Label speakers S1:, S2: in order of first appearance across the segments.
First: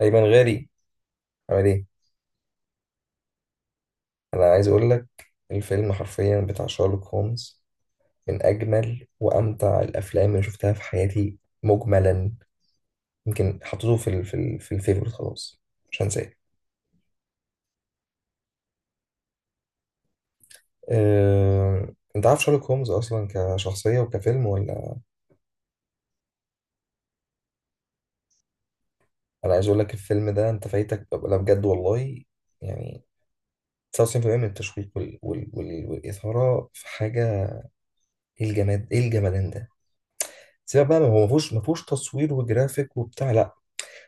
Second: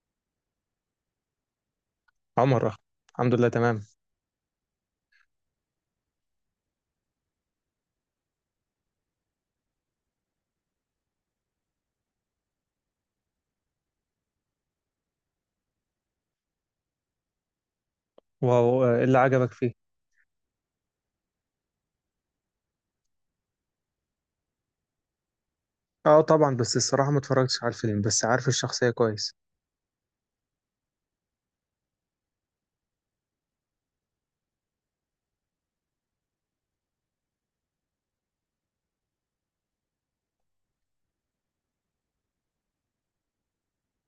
S1: أيمن غالي، عامل إيه؟
S2: عمر أخ. الحمد لله تمام.
S1: أنا عايز أقول لك، الفيلم حرفيا بتاع شارلوك هولمز من أجمل وأمتع الأفلام اللي شفتها في حياتي مجملا. يمكن حطيته في الفيفوريت خلاص، مش هنساه.
S2: واو آه، إيه اللي عجبك فيه؟
S1: أنت عارف شارلوك هولمز أصلا كشخصية وكفيلم ولا؟
S2: اه طبعا، بس الصراحة ما اتفرجتش على الفيلم، بس عارف الشخصية كويس.
S1: أنا عايز أقول لك، الفيلم ده أنت فايتك، لا بجد والله. يعني 99% من التشويق والإثارة في حاجة. إيه الجماد، إيه الجمدان ده؟ سيبك بقى، ما هو ما فيهوش تصوير وجرافيك وبتاع، لا.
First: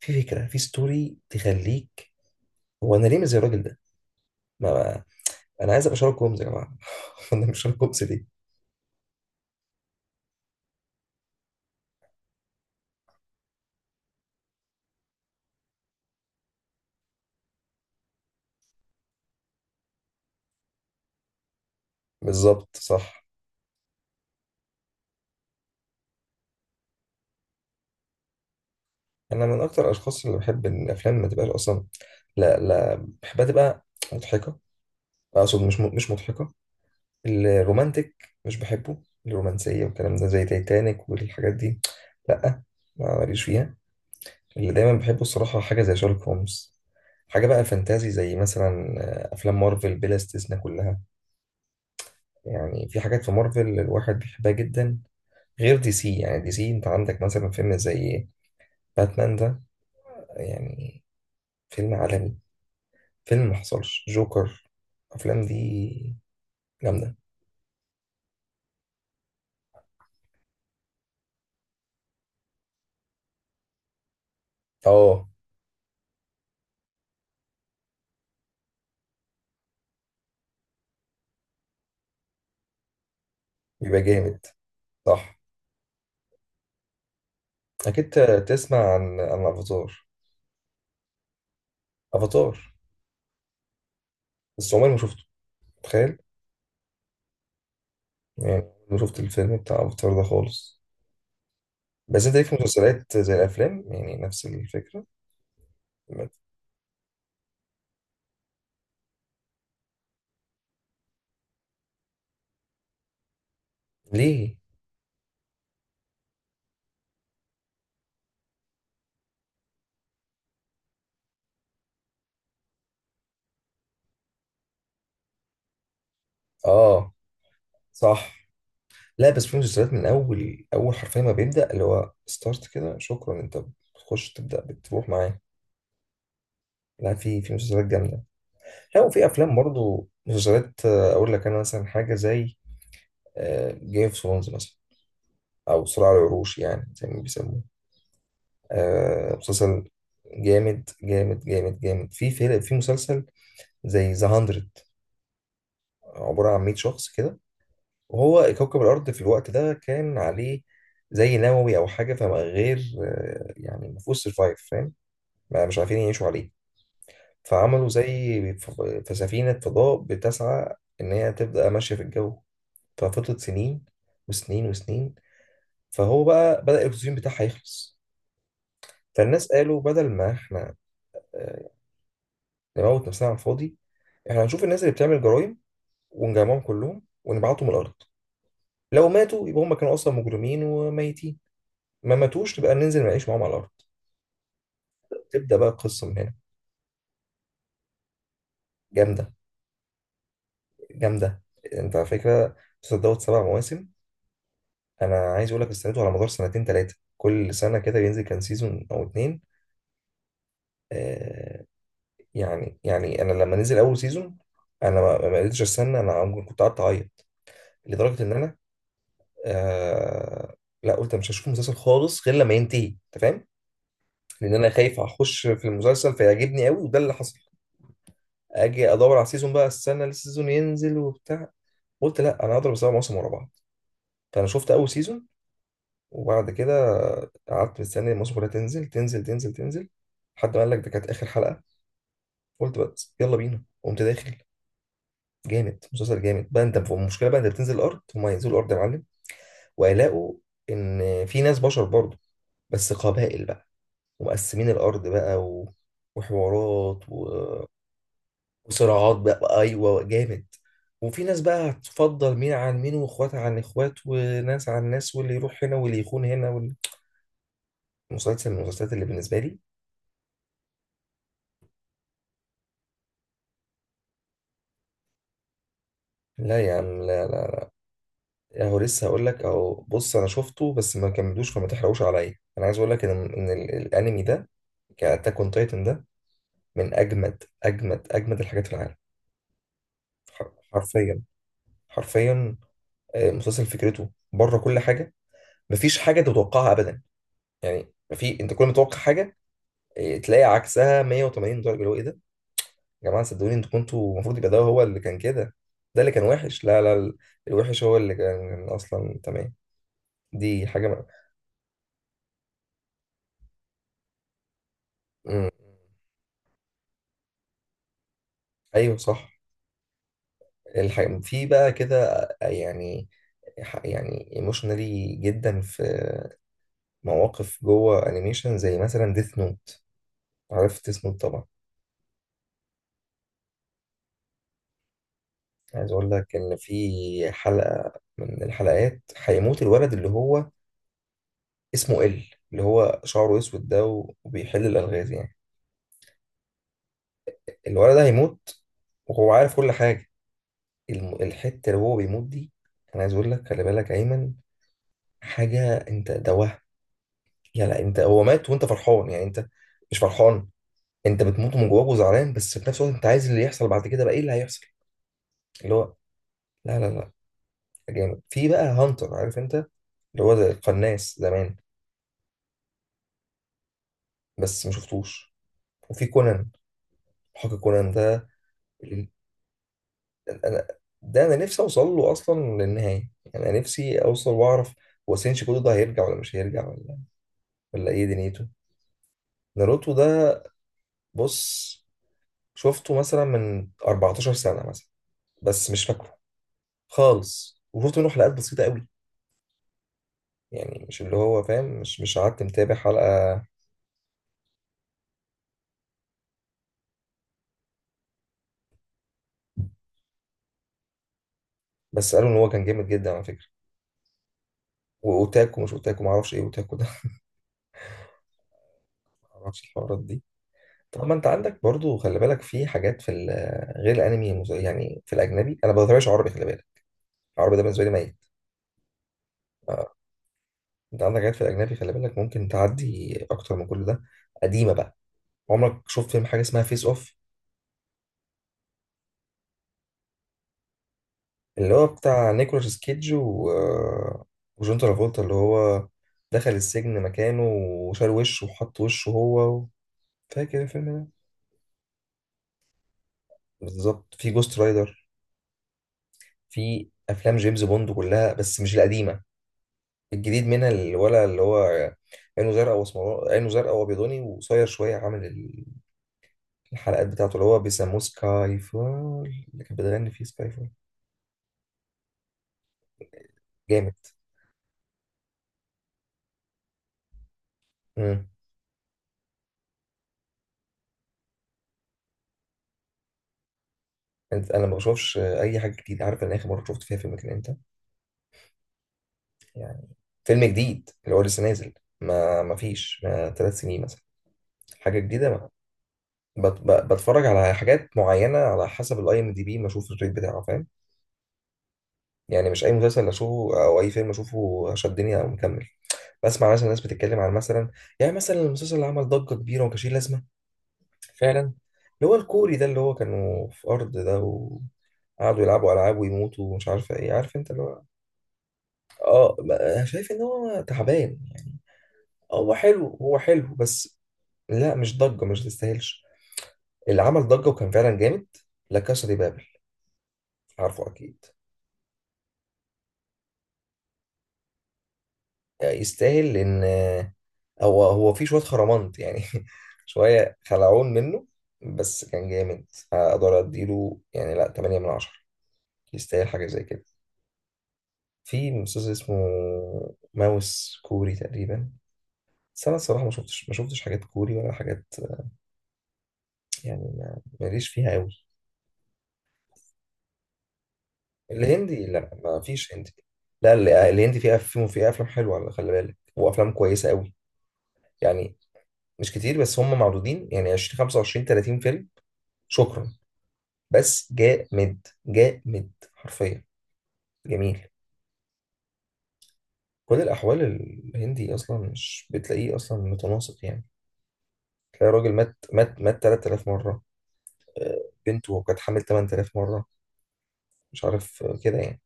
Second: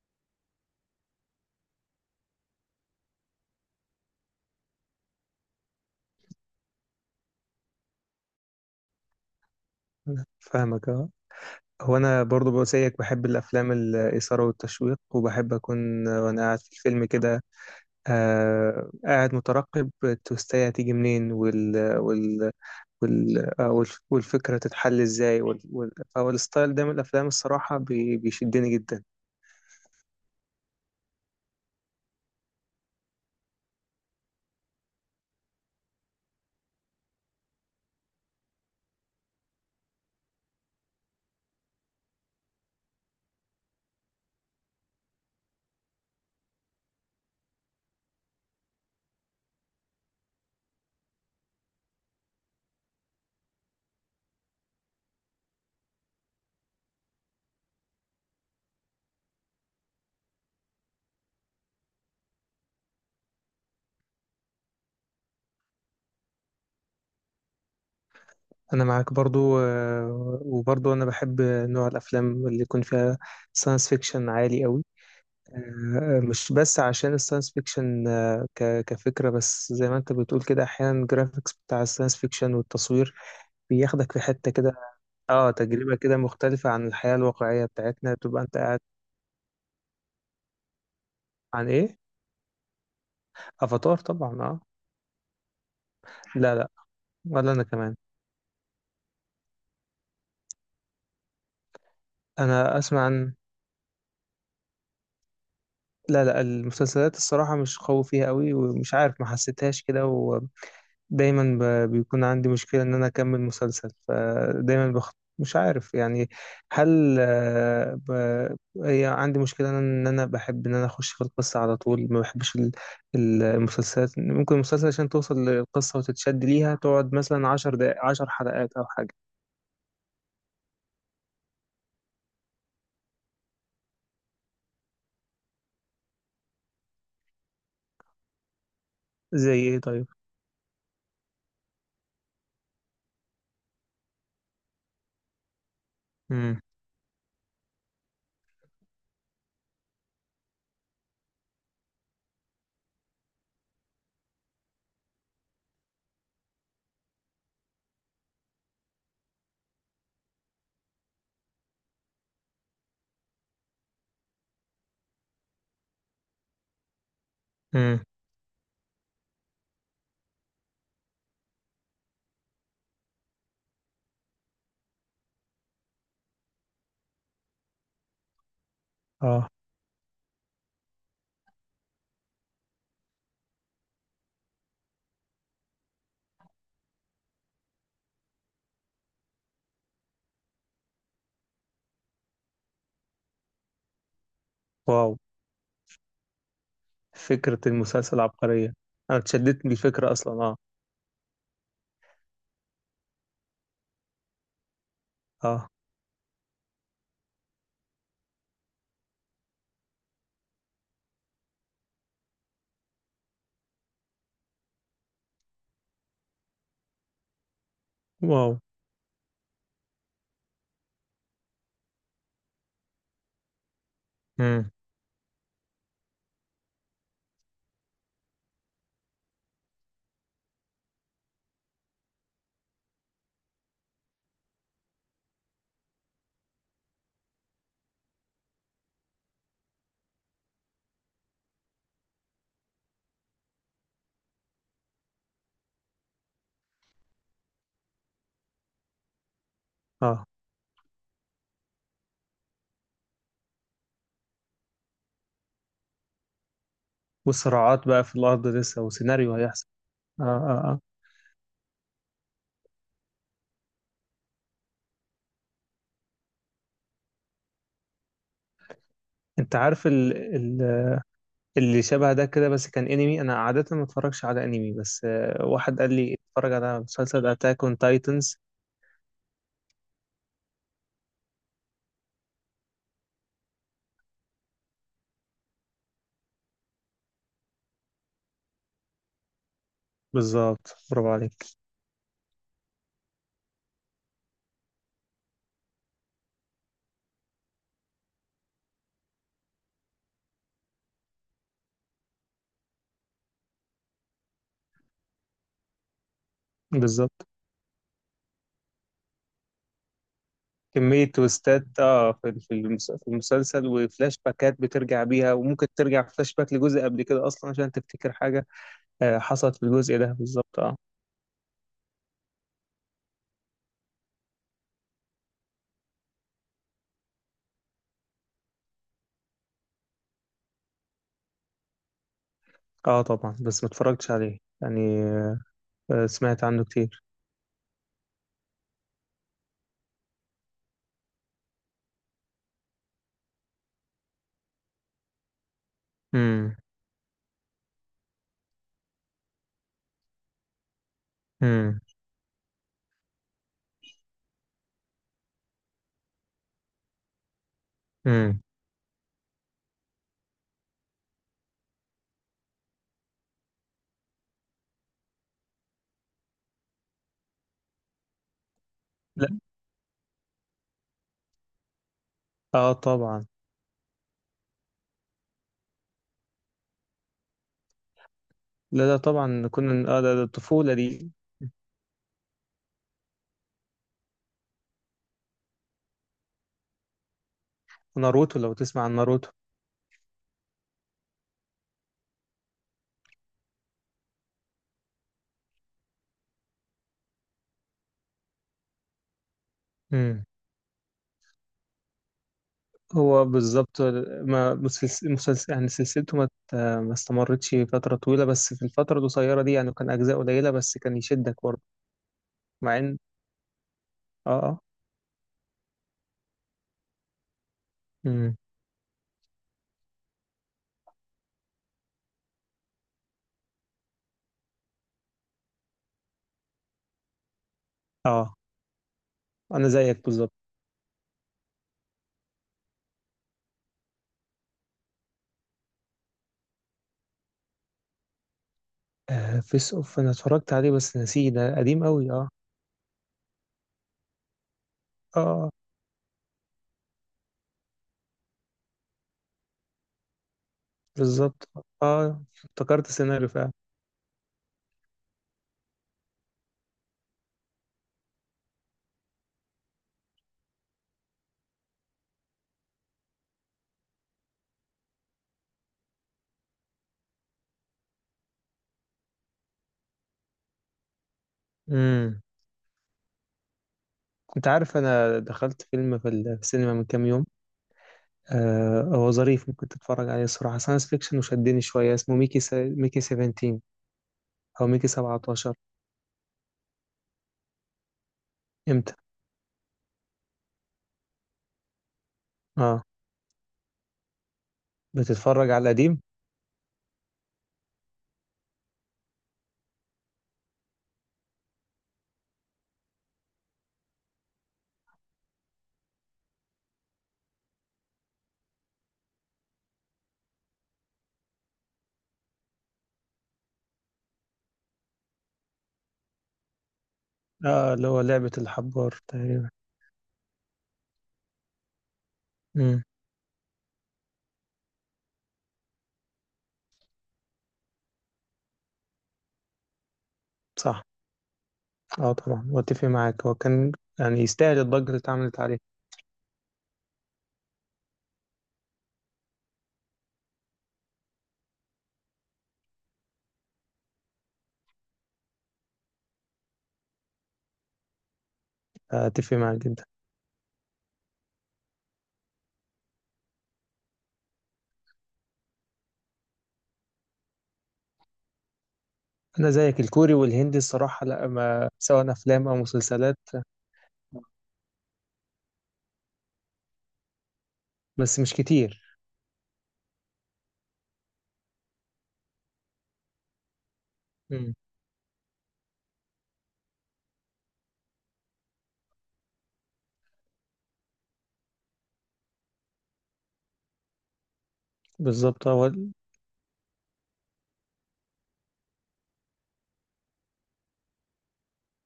S1: في فكره، في ستوري تخليك. هو انا ليه مش زي الراجل ده؟ ما انا عايز ابقى شارلوك هومز يا جماعه. انا مش شارلوك هومز ليه؟
S2: فاهمك، اه. هو انا برضو بقول زيك، بحب الافلام الاثارة والتشويق، وبحب اكون وانا قاعد في الفيلم كده آه، قاعد مترقب التوستاية هتيجي منين
S1: بالظبط صح.
S2: والفكرة تتحل ازاي فهو الستايل ده من الافلام الصراحة بيشدني جدا.
S1: انا من اكتر الاشخاص اللي بحب ان الافلام ما تبقاش اصلا، لا لا، بحبها تبقى مضحكه. اقصد مش مش مضحكه، الرومانتك مش بحبه، الرومانسيه والكلام ده زي تايتانيك والحاجات دي، لا ما ماليش فيها. اللي دايما بحبه الصراحه حاجه زي شارلوك هومز، حاجه بقى فانتازي زي مثلا افلام مارفل بلا استثناء كلها. يعني في حاجات في مارفل الواحد بيحبها جدا غير دي سي. يعني دي سي انت عندك مثلا فيلم زي باتمان ده، يعني فيلم عالمي، فيلم محصلش، جوكر، الافلام دي جامده.
S2: انا معاك برضو آه، وبرضو انا بحب نوع الافلام اللي يكون فيها ساينس فيكشن عالي قوي.
S1: اه،
S2: مش بس عشان الساينس فيكشن آه، كفكرة، بس زي ما انت بتقول كده احيانا الجرافيكس بتاع الساينس فيكشن والتصوير
S1: بيبقى
S2: بياخدك في
S1: جامد،
S2: حتة كده.
S1: صح.
S2: اه، تجربة كده مختلفة عن الحياة الواقعية
S1: اكيد،
S2: بتاعتنا، بتبقى انت قاعد.
S1: تسمع عن افاتار؟
S2: عن ايه؟
S1: افاتار،
S2: افاتار طبعا، اه.
S1: بس عمري ما شفته، تخيل.
S2: لا لا، ولا انا كمان.
S1: يعني ما شفت الفيلم بتاع افاتار ده خالص. بس انت ليك في
S2: انا اسمع
S1: مسلسلات
S2: عن...
S1: زي الافلام، يعني نفس الفكره.
S2: لا لا، المسلسلات الصراحة مش قوي فيها قوي، ومش عارف، ما حسيتهاش كده. دايما بيكون عندي مشكلة ان انا اكمل مسلسل،
S1: ليه؟
S2: فدايما بخ... مش عارف يعني. هل آه، ب... هي عندي مشكلة ان انا بحب ان انا اخش في القصة على طول، ما بحبش المسلسلات. ممكن المسلسل عشان توصل للقصة وتتشد ليها
S1: اه
S2: تقعد مثلا عشر دقائق، عشر
S1: صح.
S2: حلقات او حاجة.
S1: لا بس في مسلسلات من اول اول حرفيا ما بيبدا اللي هو ستارت كده، شكرا انت، بتخش تبدا بتروح معاه. لا في مسلسلات جامده، لا وفي
S2: زي
S1: افلام
S2: ايه طيب؟
S1: برضو مسلسلات. اقول لك انا مثلا حاجه زي جيم اوف ثرونز مثلا، او صراع العروش
S2: امم.
S1: يعني زي ما بيسموه. مسلسل جامد جامد جامد جامد. في فيلم، في مسلسل زي ذا 100، عباره عن 100 شخص كده، وهو كوكب الارض في الوقت ده كان عليه زي نووي او حاجه فما غير. يعني ما فيهوش سرفايف، ما مش عارفين يعيشوا عليه. فعملوا
S2: امم.
S1: زي في سفينة فضاء بتسعى إن هي تبدأ ماشية في الجو. ففضلت سنين وسنين وسنين، فهو بقى بدأ الأكسجين بتاعها يخلص. فالناس
S2: اه.
S1: قالوا بدل ما إحنا آه، نموت نفسنا على الفاضي، إحنا هنشوف الناس اللي بتعمل جرائم ونجمعهم كلهم ونبعتهم الأرض. لو ماتوا يبقى هم كانوا أصلا مجرمين وميتين، ما ماتوش نبقى ننزل نعيش معاهم على الأرض.
S2: واو،
S1: تبدأ بقى القصة من هنا.
S2: فكرة المسلسل عبقرية. انا
S1: جامدة
S2: اتشددت من الفكرة اصلا، اه.
S1: جامدة. أنت على فكرة، مسلسل دوت سبع مواسم. انا عايز اقول لك،
S2: اه.
S1: استنيته على مدار سنتين ثلاثه، كل سنه كده بينزل كان سيزون او اتنين. آه، يعني يعني انا لما نزل اول سيزون انا ما قدرتش استنى، انا ممكن كنت قعدت اعيط لدرجه ان
S2: واو.
S1: انا، آه، لا قلت مش هشوف المسلسل خالص غير لما ينتهي، انت فاهم؟ لان انا
S2: امم.
S1: خايف اخش في المسلسل فيعجبني قوي وده اللي حصل. اجي ادور على السيزون بقى، استنى السيزون ينزل وبتاع. قلت لا، انا هضرب سبع مواسم ورا بعض. فانا شفت اول سيزون، وبعد كده قعدت مستني الماتش كلها تنزل تنزل تنزل تنزل، لحد ما قال لك ده كانت اخر حلقه. قلت بس يلا بينا، قمت داخل. جامد مسلسل جامد بقى. انت المشكله بقى، انت بتنزل الارض هم ينزلوا الارض يا معلم،
S2: اه.
S1: وهيلاقوا ان في ناس بشر برضه، بس قبائل بقى ومقسمين الارض بقى، و... وحوارات، و...
S2: وصراعات بقى في الأرض لسه،
S1: وصراعات
S2: وسيناريو
S1: بقى،
S2: هيحصل.
S1: ايوه
S2: آه
S1: جامد.
S2: آه آه.
S1: وفي ناس بقى هتفضل مين عن مين واخوات عن اخوات وناس عن ناس واللي يروح هنا واللي يخون هنا واللي... مسلسل من المسلسلات اللي بالنسبه
S2: أنت
S1: لي.
S2: عارف اللي شبه ده كده، بس كان أنمي. أنا عادة ما اتفرجش على أنمي، بس آه، واحد قال لي اتفرج
S1: لا يا
S2: على
S1: عم لا،
S2: مسلسل أتاك أون تايتنز.
S1: اهو لسه هقول لك، اهو بص انا شفته بس ما كملوش فما تحرقوش عليا. انا عايز اقول لك ان ان ال- الانمي ده، كاتاك اون تايتن ده، من اجمد اجمد اجمد الحاجات في العالم.
S2: بالظبط، برافو
S1: حرفيا
S2: عليك.
S1: حرفيا. مسلسل فكرته بره كل حاجه، مفيش حاجه أنت تتوقعها ابدا. يعني في انت كل ما تتوقع حاجه تلاقي عكسها 180 درجه، اللي هو ايه ده يا جماعه، صدقوني انتوا كنتوا المفروض يبقى ده هو اللي كان كده، ده اللي كان وحش. لا لا،
S2: بالظبط.
S1: الوحش هو اللي كان اصلا تمام. دي حاجه
S2: كمية تويستات، اه، في في المسلسل، وفلاش باكات بترجع بيها،
S1: مم.
S2: وممكن ترجع فلاش باك لجزء قبل كده أصلا عشان تفتكر حاجة.
S1: ايوه
S2: آه،
S1: صح.
S2: حصلت في الجزء ده بالظبط، اه.
S1: في بقى كده يعني، يعني ايموشنالي جدا، في مواقف جوه انيميشن زي مثلا ديث نوت. عرفت ديث نوت طبعا؟
S2: اه طبعا، بس ما اتفرجتش عليه يعني آه.
S1: عايز
S2: آه،
S1: اقول لك
S2: سمعت
S1: ان
S2: عنه كتير.
S1: في حلقة من الحلقات هيموت الولد اللي هو، اسمه ال، اللي هو شعره اسود ده وبيحل الالغاز يعني.
S2: امم.
S1: الولد ده هيموت وهو عارف كل حاجة. الحتة
S2: امم.
S1: اللي هو بيموت دي، انا عايز اقول لك خلي بالك ايمن، حاجة. انت ده وهم يعني. لا، انت هو
S2: امم.
S1: مات وانت فرحان يعني، انت مش فرحان، انت بتموت من جواك وزعلان، بس في نفس الوقت انت عايز اللي يحصل بعد كده بقى ايه اللي هيحصل اللي هو، لا لا لا، جامد. في بقى هانتر،
S2: لا.
S1: عارف انت؟ اللي هو زي القناص زمان،
S2: اه طبعا.
S1: بس ما شفتوش. وفي كونان، حق كونان ده
S2: لا لا
S1: اللي-
S2: طبعا، كنا اه، ده
S1: انا،
S2: الطفولة دي.
S1: ده انا نفسي اوصل له اصلا للنهايه، يعني انا نفسي اوصل واعرف هو سينشي كودو ده هيرجع ولا مش هيرجع ولا ولا ايه
S2: ناروتو،
S1: دنيته.
S2: لو تسمع عن ناروتو.
S1: ناروتو ده بص، شفته مثلا من 14 سنه مثلا بس مش فاكره خالص، وشفت منه حلقات بسيطه قوي،
S2: امم.
S1: يعني مش اللي هو فاهم، مش قعدت متابع حلقة.
S2: هو بالظبط. ما مسلسل يعني، سلسلته ما استمرتش فترة طويلة، بس في الفترة القصيرة دي يعني كان أجزاء قليلة، بس كان يشدك برضه.
S1: بس قالوا ان هو كان
S2: مع
S1: جامد
S2: إن...
S1: جدا على فكرة.
S2: آه آه.
S1: واوتاكو مش اوتاكو، ما اعرفش ايه اوتاكو ده.
S2: امم.
S1: ما اعرفش الحوارات دي. طب ما انت عندك برضو خلي بالك في حاجات في غير الانمي، يعني في الاجنبي، انا ما بتابعش عربي خلي بالك، العربي ده بالنسبه لي ميت.
S2: آه. أنا
S1: آه،
S2: زيك بالظبط.
S1: انت عندك حاجات في الاجنبي خلي بالك، ممكن تعدي اكتر من كل ده. قديمه بقى، عمرك شفت فيلم حاجه اسمها فيس اوف؟
S2: آه، فيس أوف، أنا اتفرجت عليه بس نسيه، ده
S1: اللي
S2: قديم
S1: هو
S2: أوي آه.
S1: بتاع نيكولاس كيدج و... وجون
S2: آه
S1: ترافولتا، اللي
S2: آه،
S1: هو دخل السجن مكانه وشال وشه وحط وشه هو. فاكر الفيلم ده؟
S2: بالظبط. آه، افتكرت السيناريو فعلا.
S1: بالظبط. في جوست رايدر، في افلام جيمس بوند كلها بس مش القديمه، الجديد منها، اللي ولا اللي هو عينه زرقاء واسمراني، عينه زرقاء وابيضاني وقصير شويه عامل الحلقات بتاعته، اللي هو بيسموه سكاي فول، اللي كانت بتغني فيه سكاي فول.
S2: امم.
S1: جامد.
S2: أنت عارف أنا دخلت فيلم في السينما من كام يوم؟
S1: امم،
S2: آه، هو ظريف، ممكن تتفرج عليه الصراحة، ساينس فيكشن وشدني شوية، اسمه ميكي 17،
S1: انا
S2: أو
S1: ما
S2: ميكي
S1: بشوفش
S2: 17.
S1: اي حاجه جديده. عارف انا اخر مره شفت فيها فيلم كان امتى؟
S2: إمتى؟
S1: يعني فيلم جديد اللي هو لسه نازل، ما ما
S2: آه.
S1: فيش ما ثلاث سنين مثلا، حاجه جديده. ما
S2: بتتفرج على القديم؟
S1: بتفرج على حاجات معينه على حسب الاي ام دي بي، ما اشوف الريت بتاعه، فاهم؟ يعني مش اي مسلسل اشوفه او اي فيلم اشوفه شدني او مكمل، بسمع مثلا ناس بتتكلم عن مثلا، يعني مثلا المسلسل اللي عمل ضجه كبيره وما كانش ليه لازمه فعلا، اللي هو الكوري ده، اللي هو كانوا في ارض ده وقعدوا يلعبوا العاب ويموتوا ومش عارفه ايه، عارف انت اللي
S2: آه،
S1: هو،
S2: اللي هو لعبة الحبار
S1: اه،
S2: تقريبا.
S1: أنا شايف ان هو تعبان يعني، هو
S2: امم.
S1: حلو هو حلو بس لا مش ضجه، مش تستاهلش. اللي عمل ضجه وكان فعلا جامد، لا كاسا دي بابل،
S2: صح.
S1: عارفه اكيد.
S2: آه طبعا، وأتفق معاك، هو كان يعني يستاهل الضجة اللي اتعملت عليه.
S1: يستاهل لان هو في شويه خرمانت يعني شويه خلعون منه، بس كان جامد، فاقدر اديله يعني، لا 8 من 10، يستاهل حاجه زي كده. في مسلسل
S2: آه،
S1: اسمه
S2: أتفق معاك جدا.
S1: ماوس كوري تقريبا، بس انا الصراحه ما شفتش حاجات كوري ولا حاجات، يعني ماليش فيها قوي.
S2: أنا زيك، الكوري والهندي الصراحة لا، ما
S1: الهندي
S2: سواء
S1: لا ما
S2: أفلام أو
S1: فيش هندي،
S2: مسلسلات.
S1: لا الهندي فيه افلام، فيه افلام حلوه على خلي بالك وافلام كويسه قوي.
S2: بس مش
S1: يعني
S2: كتير.
S1: مش كتير، بس هم معدودين يعني 20 25 30 فيلم، شكرا، بس
S2: امم.
S1: جامد جامد حرفيا. جميل كل الأحوال. الهندي أصلا مش بتلاقيه أصلا متناسق يعني، تلاقي راجل مات
S2: بالظبط، هو...
S1: مات مات 3000 مرة، بنته كانت حامل 8000 مرة، مش عارف كده يعني.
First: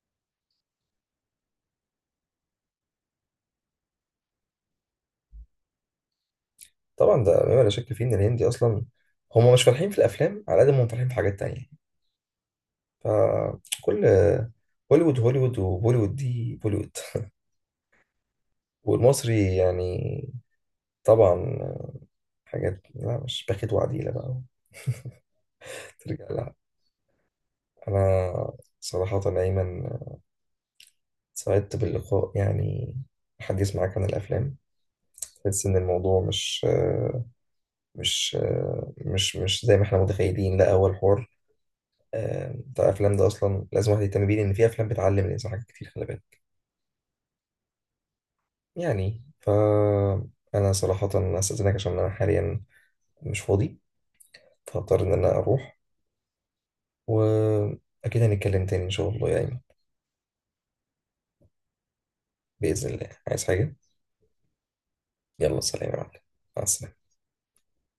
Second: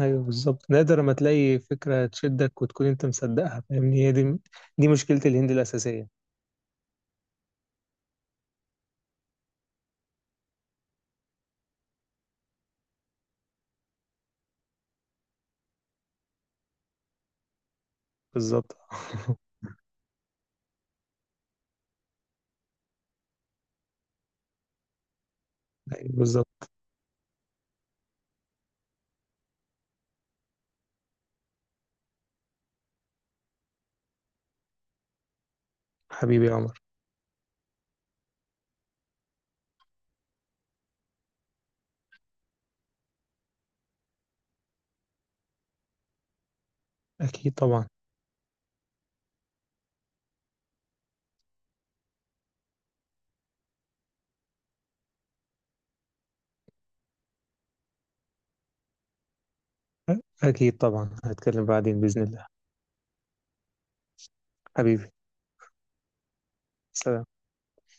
S2: ايوه بالظبط، نادر ما تلاقي فكره تشدك وتكون انت مصدقها، فاهمني؟ هي دي، دي مشكله الهند الاساسيه.
S1: طبعا ده مما لا شك فيه إن الهندي أصلا هم مش فالحين في الأفلام على قد ما هم فالحين في حاجات تانية. فكل، هوليوود هوليوود، وبوليوود دي بوليوود.
S2: بالظبط
S1: والمصري يعني، طبعا، حاجات لا، مش باخد وعديلة بقى.
S2: ايوه
S1: ترجع،
S2: بالظبط.
S1: أنا صراحة أيمن سعدت باللقاء يعني، الحديث معاك عن الأفلام تحس إن الموضوع
S2: حبيبي يا عمر.
S1: مش مش زي ما إحنا متخيلين. لا أول حوار، بتاع الأفلام ده أصلا لازم واحد يهتم بيه لأن في أفلام بتعلم الإنسان حاجات كتير خلي بالك.
S2: اكيد طبعا.
S1: يعني فأنا صراحة أستأذنك عشان أنا حاليا مش فاضي، فهضطر إن أنا أروح، وأكيد هنتكلم تاني إن شاء الله يا أيمن.
S2: اكيد طبعا، هتكلم بعدين باذن الله.
S1: بإذن الله، عايز حاجة؟
S2: حبيبي.
S1: يلا سلام يا معلم، مع السلامة.
S2: سلام.